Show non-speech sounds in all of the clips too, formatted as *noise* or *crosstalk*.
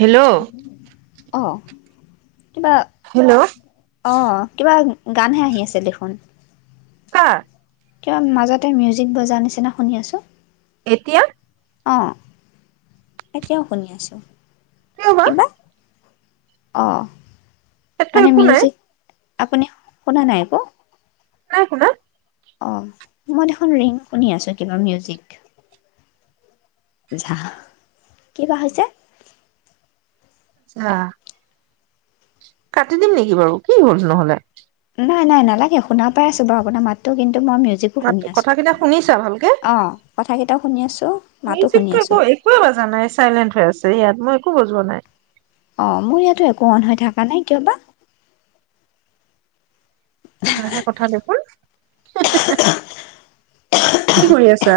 Hello অ' কিবা hello অ কিবা গানহে আহি আছে দেখোন কাৰ কিবা মাজতে মিউজিক বজাৰ নিচিনা শুনি আছো। এতিয়া অঁ এতিয়াও শুনি আছোঁ কিয় বা কিবা অঁ ইয়াততো মানে একো নাই মিউজিক আপুনি শুনা নাই একো নাই শুনা অ মই দেখোন ৰিং শুনি আছো কিবা মিউজিক। জা কিবা হৈছে আহ কাটি দিম নেকি বাৰু কি হ'ল নহলে নাই নাই নালাগে শুনা পাই আছো বাৰু আপোনাৰ মাতটো কিন্তু মই মিউজিকো মাত কথা কেইটা শুনিছ ভালকে কথা কেইটাও শুনি আছো মিউজিকটো একো একোৱে বজা নাই চাইলেন্ট হৈ আছে ইয়াত মই একো বজোৱা নাই অ মোৰ ইয়াতো একো অন হৈ থকা নাই কিয় বা কিবাহে কথা দেখোন হে হে হে কি কৰি আছা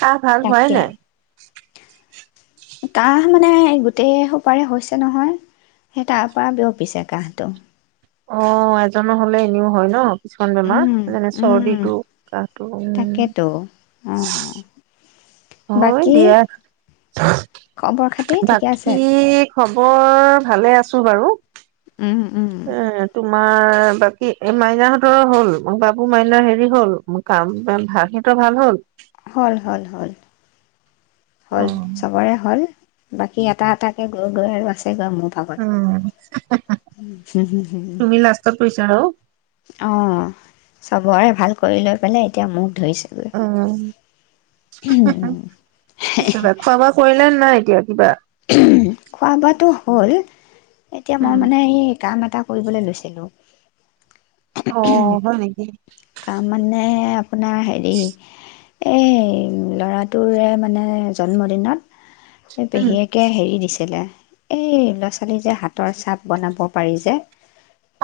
কাহ ভাল হোৱাই তাকে নাই কাহ মানে গোটেই সোপাৰে হৈছে নহয় সেই তাৰ পৰা বিয়পিছে কাহটো অ এজনৰ হ'লে এনেও হয় ন কিছুমান বেমাৰ উম যেনে উম চৰ্দিটো কাহটো উম তাকেতো অ হয় বাকী দিয়া খবৰ খাতি ঠিকে আছে বাকী খৱৰ ভালে আছো বাৰু উম উম এ তোমাৰ বাকী এই মাইনাহঁতৰৰ হ'ল মোৰ বাপু মাইনা হেৰি হ'ল কাম ভ সিহঁতৰ ভাল হ'ল হ'ল হ'ল হ'ল হ'ল চবৰে হ'ল বাকী এটা এটাকে গৈ গৈ আৰু আছে উম তুমি লাষ্টত পৰিছা আৰু অ চবৰে ভাল কৰি লৈ পেলাই এতিয়া মো উম হে হে কিবা খোৱা-বোৱা কৰিলে নাই এতিয়া কিবা উমহ খোৱা-বোৱাটো হ'ল এতিয়া মই উম, মানে সেই কাম এ এটা কৰিবলে লৈছিলো অ', হয় নেকি? এ আপোনাৰ হেৰি এই ল'ৰাটোৰে, মানে, জন্মদিনত সেই পেহীয়েক দিছিলে। এই ল'ৰা-ছোৱালী যে, হাতৰ চাপ বনাব পাৰি যে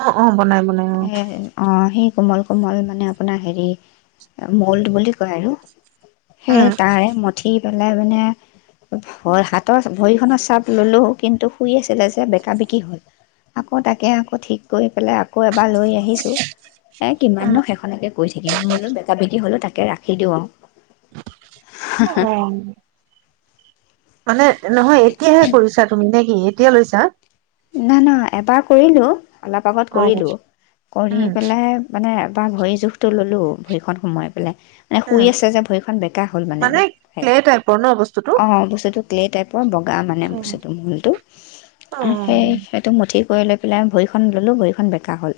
অ', অ'। বনাই-বনাই, অ' কোমল-কোমল, মানে, আপোনাৰ, হেৰি, ম'ল্ড বুলি কয়, আৰু সেই, তাৰে মঠি পেলাই, মানে, হাত *inaudible* তৰ ভৰিখন চাব ল'লোঁ, কিন্তু শুই আছিলে যে, বেকা-বেকি হ'ল। আকৌ তাকে, আকৌ ঠিক কৰি পেলাই, আকৌ এবাৰ লৈ আহিছোঁ। এ, কিমাননো, সেইখনকে কৈ থাকিম। বোলো বেকা-বেকি হ'লেও, তাকে ৰাখি দিওঁ, আৰু অ'। মানে নহয়, এতিয়াহে কৰিছা তুমি নে কি এতিয়া লৈছা? না, না। এবাৰ কৰিলোঁ। অলপ আগত অ কৰিলোঁ। কৰি উম পেলাই, মানে, এবাৰ ভৰি জোখটো ল'লোঁ ভৰিখন সোমাই পেলাই, মানে, উম, শুই আছে যে, ভৰিখন বেকা হ'ল। মানে, সেই, ক্লে টাইপৰ ন বস্তুটো অ', বস্তুটো ক্লে টাইপৰ বগা, মানে, অ বস্তুটো। ম'ল্ডটো অ সেই, সেইটো মঠি কৰি লৈ পেলাই, ভৰিখন ল'লোঁ। ভৰিখন বেকা হ'ল।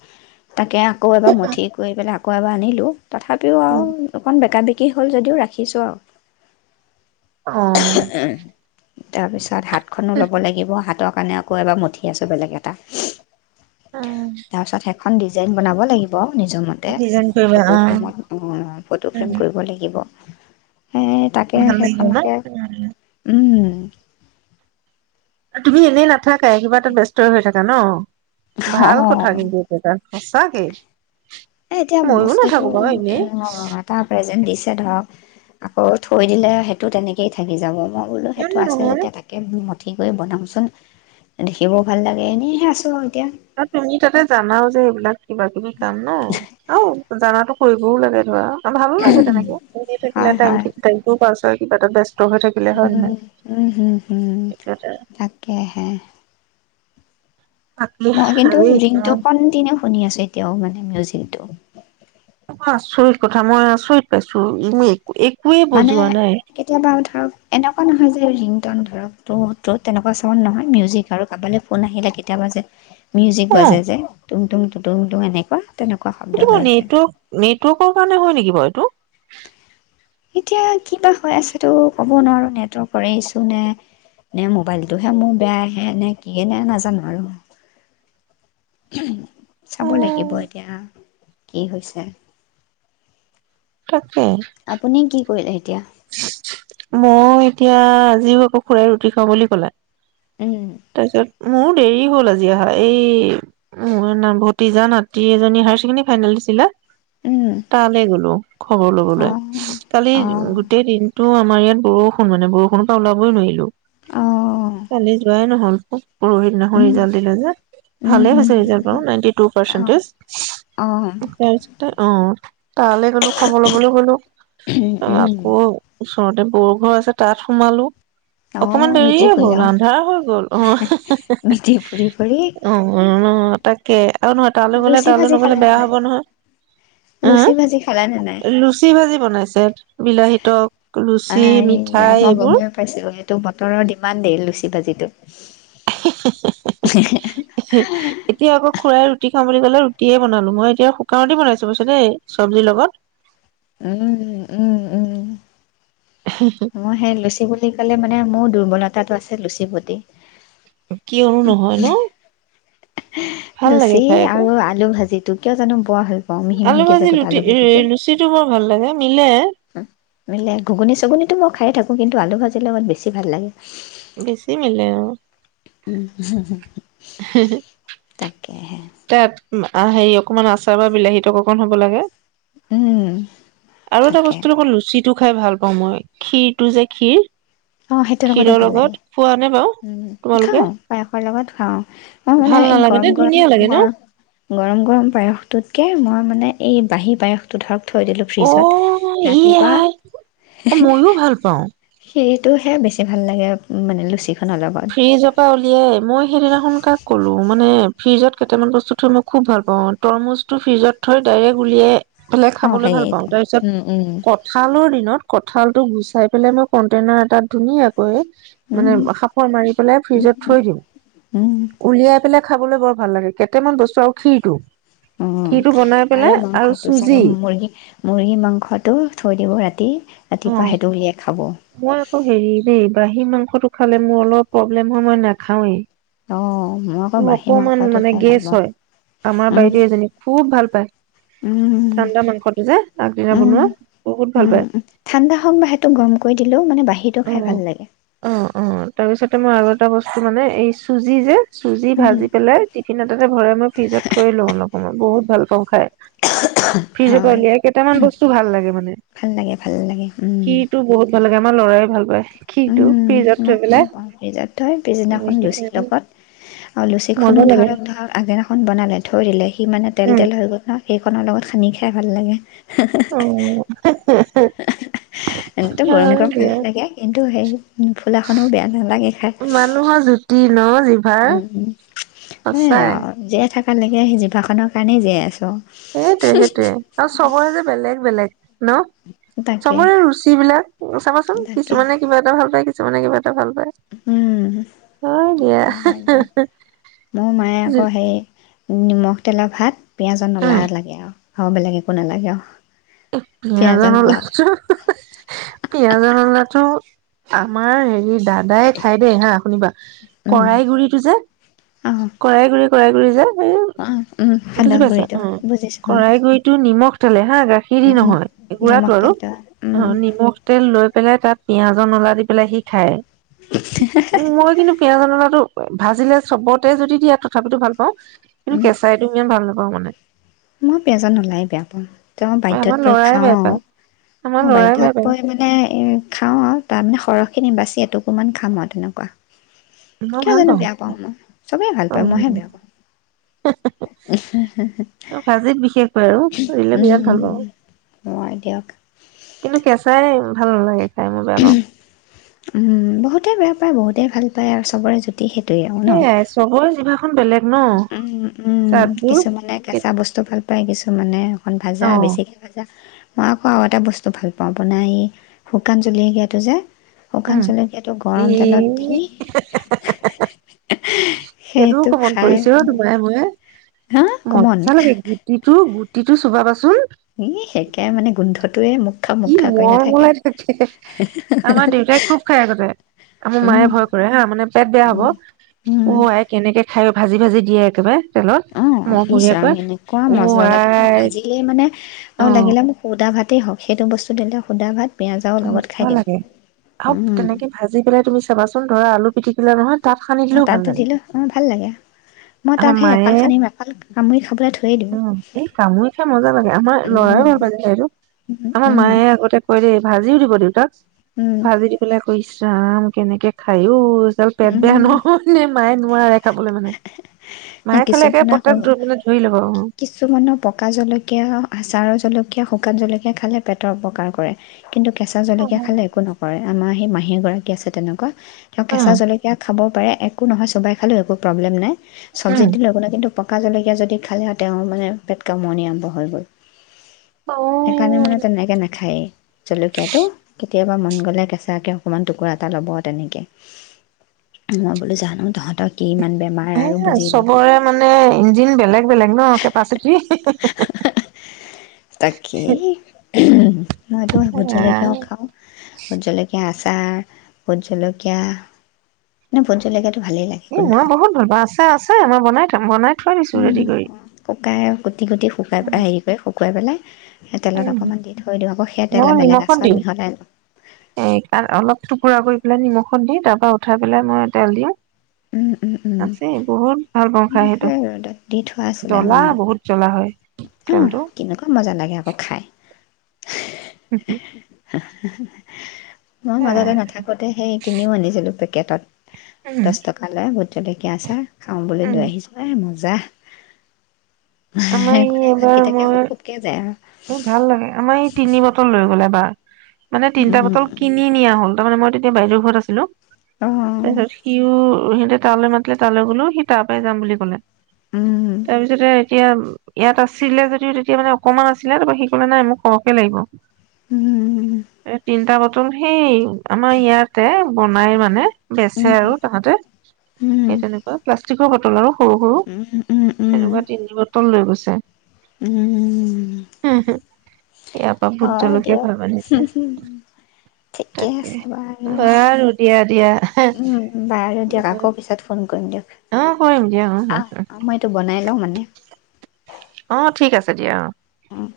তাকে, আকৌ এবাৰ মঠি কৰি পেলাই, আ কৌ এবাৰ আনিলোঁ তথাপিও, আৰু অকণ বেকা-বে কি হ'ল যদিও, ৰাখিছোঁ, আৰু *unintelligible* তাৰ পিছত, হাতখনো ল'ব লাগিব। হাতক কাৰণে আকৌ এবাৰ মঠি আছোঁ, বেলেগ এটা উম। এখন ডিজাইন বনাব লাগিব নিজৰ মতে ডিজাইন কৰিবা ফটো অ ফ্ৰেমত ফটো উম, ফ্ৰেম কৰিব লাগিব *inaudible* সেই তাকে ভাল লাগিব ন? সেইখনকে উম, উম হ *inaudible* তুমি এনেই ন নথাকে কিবা এটা ব্যস্ত হৈ থাকে ন ভাল কথা অঁ কিন্তু এটো এটা সঁচাকেই এ এতিয়া বস্তুতো এ তাৰপ যেন দিছে ধৰক আকৌ থৈ দিলে সেইটো তেনেকেই থাকি যাব মই বোলো কিয় সেইটো আছে নহয় যেতিয়া তাকে ম ঠি কৰি বনাওঁচোন দেখিবও ভাল লাগে এনেইহে আছোঁ এতিয়া তুমি তাতে জানাও যে এইব ন কিবা কিবি কাম ন আৰু জানাতো কৰিবও লাগে ধৰা ভালো লাগে তেনেকে থাকিলে হয় হয় তেওলোকো পাছত কিবাটা উম উম হম হম সেইটো এটা তাকে হে বাকী মই কিন্তু হেৰি ৰিংটো কট শুনি আছো এতিয়াও মানে মজটো আচৰিত কথা মই আচৰিত পাইছো ইমিক মানে কেতিয়াবা ধৰক এনেকুৱা নহয় যে ৰিং ধৰক ত ত তেনেকুৱা চামত নহয় মিউজিক আৰু কাৰাবলৈ ফোন আহিলে কেতিয়াবা যে মিউজিক অ', বাজাই যেয় তুমি তুমি এনেকুৱা তেনেকুৱা শব্দ এইটো হৈ মই আছে নেটৱৰ্ক নেটৱৰ্কৰ কাৰণে হয় নেকি বাৰু এইটো এতিয়া কিবা হৈ আছে তো কব নোৱাৰো নেটৱৰ্কৰে ইচছু নে নে মোবাইলটোহে মোৰ বেয়া আহে নে কিিয়ে নে নাজানো আৰু চাব লাগিব উম এতিয়া কি হৈছে তাত আপুনিে কি কৰিলে এতিয়া মই এতিয়া আজিও আকৌ খুৰাই ৰুটি খাওঁ বুলি ক'লা উম তছত মোৰো দেৰি হ'ল আজি অহা এই উ ভতিজা নাত এজনী হায়াৰ ছেকেণ্ডী ফাইনেল দিছিলা উম তালৈ গ'লো খবৰ লবলৈ অঁ কালি অঁ তো আমাৰ ইয়াত বৰষুণ মানে বৰষুণৰ পৰা ওলাবই নোৱাৰিলো। অঁ কালি যোৱাই নহ'ল পৰহিদিনাখন উম ৰিজালট দিলে যে উম ভালে হুম হৈছে ৰিজাল্টটো নাইনটি টু অঁ পাৰ্চেন্টেজ অঁ *unintelligible* অ'। তালৈ গ'লো, খবৰ ল'বলৈ গ'লো। *unintelligible* ৱ উম *unintelligible* ওচৰতে বৌৰ ঘৰ আছে, তাত সোমালো। অকমান অ', মিতি দেৰিয়ে ফুৰিলা হ'ল, অ', আন্ধাৰ হৈ গ'ল। আহ, মিতি ফুৰি ফুৰি অ', তাকে। আৰু নহয় তালৈ গ'লে, লুচি তালৈ ভাজি নগ'লে খালা নে বেয়া নাই হ'ব নহয়! হা? লুচি ভাজি খালা নে নাই লুচি-ভাঁজি বনাইছে, বিলাহীত আয়া, মই এইবোৰ গ'মেইে পাইছোঁ। এইটো বতৰৰ দিমণ্ডেই লুচি-ভাঁজি *inaudible* এতিয়া আকৌ খুৰাই ৰুটি খাওঁ বুলি ক'লে তিয়ে বনালোঁ, মই এতিয়া শুকান ৰুটি বনাইছো অৱশ্যে দেই চব্জিৰ লগত। উম, উম, উম। মই সেই লুচি বুলি ক'লে, মানে মোৰ দুৰ্বলতাটো আছে লুচি প্ৰতি। কিয়নো নহয় ন! ভাল লাগে লুচি খাই আকৌ আৰু আলু ভাজিত টো কিয় জানো বৰ ভাল পাওঁ মিহি আলু মিহিকে যে ভাজি গোটা লুটি আলু ভাজিটো লুচি টো বৰ ভাল লাগে মিলে মিলে, ঘুগুনি চুগুনিতো মই খায়ে থাকোঁ, কিন্তু আলু ভাজিৰ লগত বেছি ভাল লাগে। বেছি মিলে আৰু উম তাকেহে তাত হেৰি অকণমান আচাৰ বা বিলাহী তক অকণ হ'ব লাগে উম আৰু এটা তাকে বস্তুৰ লগত লুচিত টো খাই ভাল পাওঁ মই, ক্ষীৰ টো যে, ক্ষীৰ অ, সেইটোৰ লগতো ভাল লাগে। বাৰু উম, তোমালোকে খাওঁ পায়সৰ লগত। খাওঁ। মই মানে ভাল এই নালাগে নে গৰম গৰম, ধুনীয়া লাগে ন গৰ গৰম গৰম পায়সটোতকে মই মানে এই বাহি পায়সটো ধৰক থৈ দিলোঁ অ ফ্ৰিজত, ই ৰাতিপুৱা আই মইয়ো ভাল পাওঁ এক টো হে বেছি ভাল লাগে উনে লুচি ফ্ৰ্ৰীজপা উলিয়াই মই সেইদিনাখনোন কাক ক'লো মানে ফ্ৰিজত কেইটামান বস্তু থৈ মই খুব ভাল পাওঁ তৰমুজ টো ফ্ৰিজত থৈ ডাইৰেক্ট উলিয়াই বলে অ খাবলৈ সেই ভাল পাওঁ তাৰ পিছত উম উম কঁঠালৰ দি কঁঠালটো গুচাই পেলাই মই কন্টেইনাৰ এটাত ধুনীয়া উম মানে ফ্ৰিজত থৈ দিওঁ উম খ পেলাই খাবলৈ বৰ ভাল লাগে কেইটামান বস্তু আৰু খাই টো উম আৰু মাংসটো চাগ চুজি মুৰ্গী মুৰ্গী মাংসটো থৈ দিব ৰাতি ৰাতিপুৱা সটো উলিয়াই খাওঁ মই আকৌ হেৰি দেই খাহি মাংসটো খালে মোৰ অলপ প্ৰব্লেম হয় মই নাখাওৱেই অ মই আকৌ মোৰ বাঁহী অকমান মাংসটো মানে খাই ভাল গেছ পাওঁ হয় আমাৰ উম বাইদেউ এজনী খুব ভাল পায় উম ঠাণ্ডা মাংসটো যে আগদিনা উম বনোৱা বহুত ভাল পায় উম, ঠাণ্ডা হওক বা সেইটো গৰম কৰি দিলেও মানে বাহিৰটো অ খাই ভাল লাগে। অ অ তাৰপিছতে মই আৰু এটা বস্তু মানে এই চুজি যে চুজি উম, ভাজি পেলাই টিফিন এটাতে ভৰাই মই ফ্ৰিজত থৈ লো অলপ মই বহুত ভাল পাওঁ খাই ফ্ৰিজ পৰা হয় উলিয়াই কেইটামান বস্তু ভাল লাগে মানে ভাল লাগে ভাল লাগে উম। খিতটো বহুত ভাল লাগে আমাৰ লৰাই ভাল পায় উম খিৰটো ফ্ৰিজত থৈ মই পেলাই ভাল পাওিজত থ পিছদিনাখন এনেকে লুচিৰ আমি লগত আৰু লুচি মজা খনো লাগে ধৰক ধৰ আগদিনাখন বনালে থৈ দিলে সি মানে তেল উম তেল হৈ গ'ল ন সেইখনৰ লগত খাই খাই ভাল লাগে অ' গৰম হয় গৰম দিয়া ভালেই লাগে কিন্তু সেই ফুলাখনো বেয়া নালাগে খাই তিনৰ উম উম সেই আৰু যে থাকে কালৈকে সিজিভাখনৰ কাৰণেই জীয়াই আছোঁ সেইটোৱে সেইটোয়ে আৰু চবৰে যে বেলেগ বেলেগ ন তাকে চবৰে ৰুচিবলাক চাবাচোন তাকে কিছুমানে কিবা এটা ভাল পাই মানে কিবা এটা ভাল পায় উম হয় দিয়া অ হয় দিয়ক মোৰ মায়ে আকৌ হেই নিমখ তেলৰ ভাত পিয়াজৰ উম নলা লাগে আৰু আৰু বেলেগ একো নালাগে আৰু এ পিঁয়াজৰ জান নলা লছো পিঁয়াজৰ নলাটো আমাৰ হেৰি দাদাই খাই দেই হা শুনিবা কৰাই গুৰিটো যে অঁ কৰাই গুৰি কই কৰি যা এই অঁ বুজি সান্দহ পাইছা গুড়িটো বুজিছোঁ অঁ শৰাই কৰিতো নিমখ তলে হা গাখ খিৰি নহয় গুৰাটো নিমখ আৰু তেলটো উম অ নিমখ তেল লৈ পেলাই তাত পিয়য়াজৰ নলা দি পেলাই সি খায় উ মই কিন্তু পিঁয়াজ ননাতো ভাজিলে চবতে যদি দিয়া তথাপিতো ভাল পাওঁ কিন্তু উম কেঁচাইতটো ইমান ভাল নাপাওঁ মানে বাধ্যয়ত আমাৰ বৈ লৰাই খাওঁ বেয়া পায় আমাৰ আৰু লৰাই বাধ্যয়ত বেয়া পায় পৰি মানে খাওঁ আৰু তাৰমানে সৰ সেই খিনি বাচিাতটোকমান খাম তেনেকুৱা মই কিয় ভাল জানো বেয়া পাওঁ মই চবেই ভাল অ পায় মইহে বেয়া পাওঁ ভাজিত বিশেষক আৰু কৰিলে বিৰাট ভাল পওঁ হয় দিয়ক কিন্তু কেঁচাই ভাল নালাগে খাই মই বেয়া পাওঁ উম বহুতে বেয়া বহুতেই ভাল পায় আৰু চবৰে সেইটোৱেই আৰু ন সেইয়াই চবৰে যিবা উম উম কিছুমানে কেঁচা বস্তু ভাল পা পাই কিছুঁ মানে অকণ ভাজা অ বেছিকৈ ভাজা মই আকৌ আৰু এটা বস্তু ভাল পাওঁ আপোনাৰ এই শুকান জলকীয়াটো যে শুকান উম জলকীয়াটো এই গৰম তেলত হে দি হে সেইটো সেইটোকমন খাই কৰিছো ৰ মানে তোমাই ময়ে হা কমন মজ্জা লাগে গুটিটো গুট গুতিটো চোবাবাচোন ইহ একে মানে গোন্ধত ই মলমলাই থাকে। আমাৰ দেউতাই খুব খাই আগতে। আমাৰ মায়ে উম ভয় কৰে হা মানে পেট বেয়া হ'ব। উম উম অৱাই কেনেকে খাই ভাজি ভাজি দিয়ে একবাৰে উম ইচ ৰাম এনেকোৱা অ মজা লাগে খাবলে আই ভাজিলেই মানে অ' লাগিলে মোক শুদা ভাত তেই হওঁক সেইটো বস্তু দিলে শুদা ভাত পিঁয়াজৰ লগত খাই মজ্জা দিম লাগে আও উম তেনেকে ভাজি পেলাই তুমি চাবাচোন ধৰা আলু পিতিকিলা নহয় তাত সানি অ দিলেও ভাল তাতো লাগে। দিলো অ ভাল লাগে মই তাক আমাৰ সেই মায়ে এফাল সানিম এফাল কামুৰি খাবলৈ থৈয়ে দিওঁ। অ', এই কামুৰি খাই মজা লাগে আমাৰ লৰাই উম, ভাল পাইছে এইটো আমাৰ উম, মায়ে আগতে কয় দেই ভাজিও দিব দেউতাক উম, ভাজি দি পেলাই আকৌ ইচ ৰাম কেনেকে খায় ঐ। পিছত পেট বেয়া উম, নহ'লে মায়ে নোৱাৰে খাবলৈ মানে। মায়ে খালে একে কিছুমানৰ পেটত মানে ধৰি ল'ব অ। কিছুমানৰ পকা জলকীয়া, আচাৰৰ জলকীয়া, শুকান জলকীয়া খালে পেটৰ অপকাৰ কৰে। কিন্তু কেঁচা অ জলকীয়া খালে একো নকৰে আমাৰ সেই মাহী গৰাকী আছে তেনেকোৱা তেওঁ কেঁচা জলকীয়া খাব পাৰে। একো নহয় চোবাই খালেও একো প্ৰব্লেম নাই। চবজিত দিলেও একো নাই কিন্তু পকা জলকীয়া যদি খালে তেওঁ মানে পেট কামোৰণি আৰম্ভ হৈ গ'ল। সেইকাৰণে উম। মানে তেনেকে নাখায়েই জলকীয়াটো কেতিয়াবা মন গলে কেঁচাকে অকণমান টুকুৰা এটা ল'ব তেনেকে। মই বোলো জানো তহঁত সেয়াই চবৰে মানে ইঞ্জিন বেলেগ, বেলেগ ন? অ কেপাচিটি হি হি হি হি ওমহ মইতো ভোট জলকীয়াও খাওঁ, ভোট জলকীয়া আচা আ ভোট জলকীয়া মানে ভোট জলকীয়াটো ভালেই লাগে এ গোন্ধ মই বহুত ভাল পাওঁ আচাৰ আছে মই বনাই থ ও বনাই থৈ দিছো উম, ৰেডি কৰি। শুকাই কুটি কুটি শুকাই হেৰি কৰে শুকুৱাই পেলাই সেই তেলত উম, অকণমান দি থৈ দিওঁ আকৌ সেই তেল মই বেলেগ নিমখত আচাৰত দিওঁ। মিহলাই লওঁ এই অলপ টুকুৰা কৰি পেলাই নিমখ খত দি তাৰ পৰা উঠাই পেলাই মই তেল দিওঁ। উম, উম, উম, আছে বহুত ভাল পাওঁ খাই সেইটো সেই ৰ'দত দি জ্বলা বহুত জ্বলা হয় উম তেলটো। কেনেকোৱা মজা লাগে আকৌ খায় *inaudible* *inaudible* মই এ মাজতে নাথাকোতে সেই কিনিও আনিছিলোঁ। একেটাত। উম দ'হ টকালৈ চলকে আছা খাওঁ বুলি উম লৈ আহিছো এ মই *inaudible* আমাৰ ই মানে এবাৰ ভাতকেইটাকে মই সুব সুবকে যায় আৰু এই ভাল লাগে আমাৰ এই তিনি বতল লৈ গ'ল এবাৰ মানে তিনিটা বটল উম কিনি নিয়া হ'ল তাৰ মানে মই তেতিয়া বাইদেউৰ ঘৰত আছিলোঁ। অ' তাৰ পিছত সিওঁ হে তালৈ মাতিলে তালৈ গলোঁ, সি তাৰ পৰাই যাম বুলি ক'লে। উম তাৰপিছতে। তেতিয়া ইয়াত আছিলে যদিও তেতিয়া মানে অকমান আ আছিলে তাৰপৰা সি ক'লে নাই মোক খকে লাগিব। উম এই তিনিটা ক তম সেই আমাৰ ইয়াতে বনাই মানে বেচে উম আৰু তাহাঁতে উম সেই তেনেকুৱা প্লাষ্টিক তোৰ কটল আৰু। সৰু সৰু উম উম উম এনেকুৱা তিনি বটল লৈ গৈছে। উম। হম, হম। অ', দিয়ক ঠিকে তাকে আছে বাৰু বাৰু দিয়া দিয়া উম, বাৰু দিয়ক আকৌ পিছত ফোন কৰিম দিয়ক অ কৰিম দিয়া অ অহ, মই এইটো বনাই লওঁ মানে। অ', ঠিক আছে দিয়া অ'। অহ।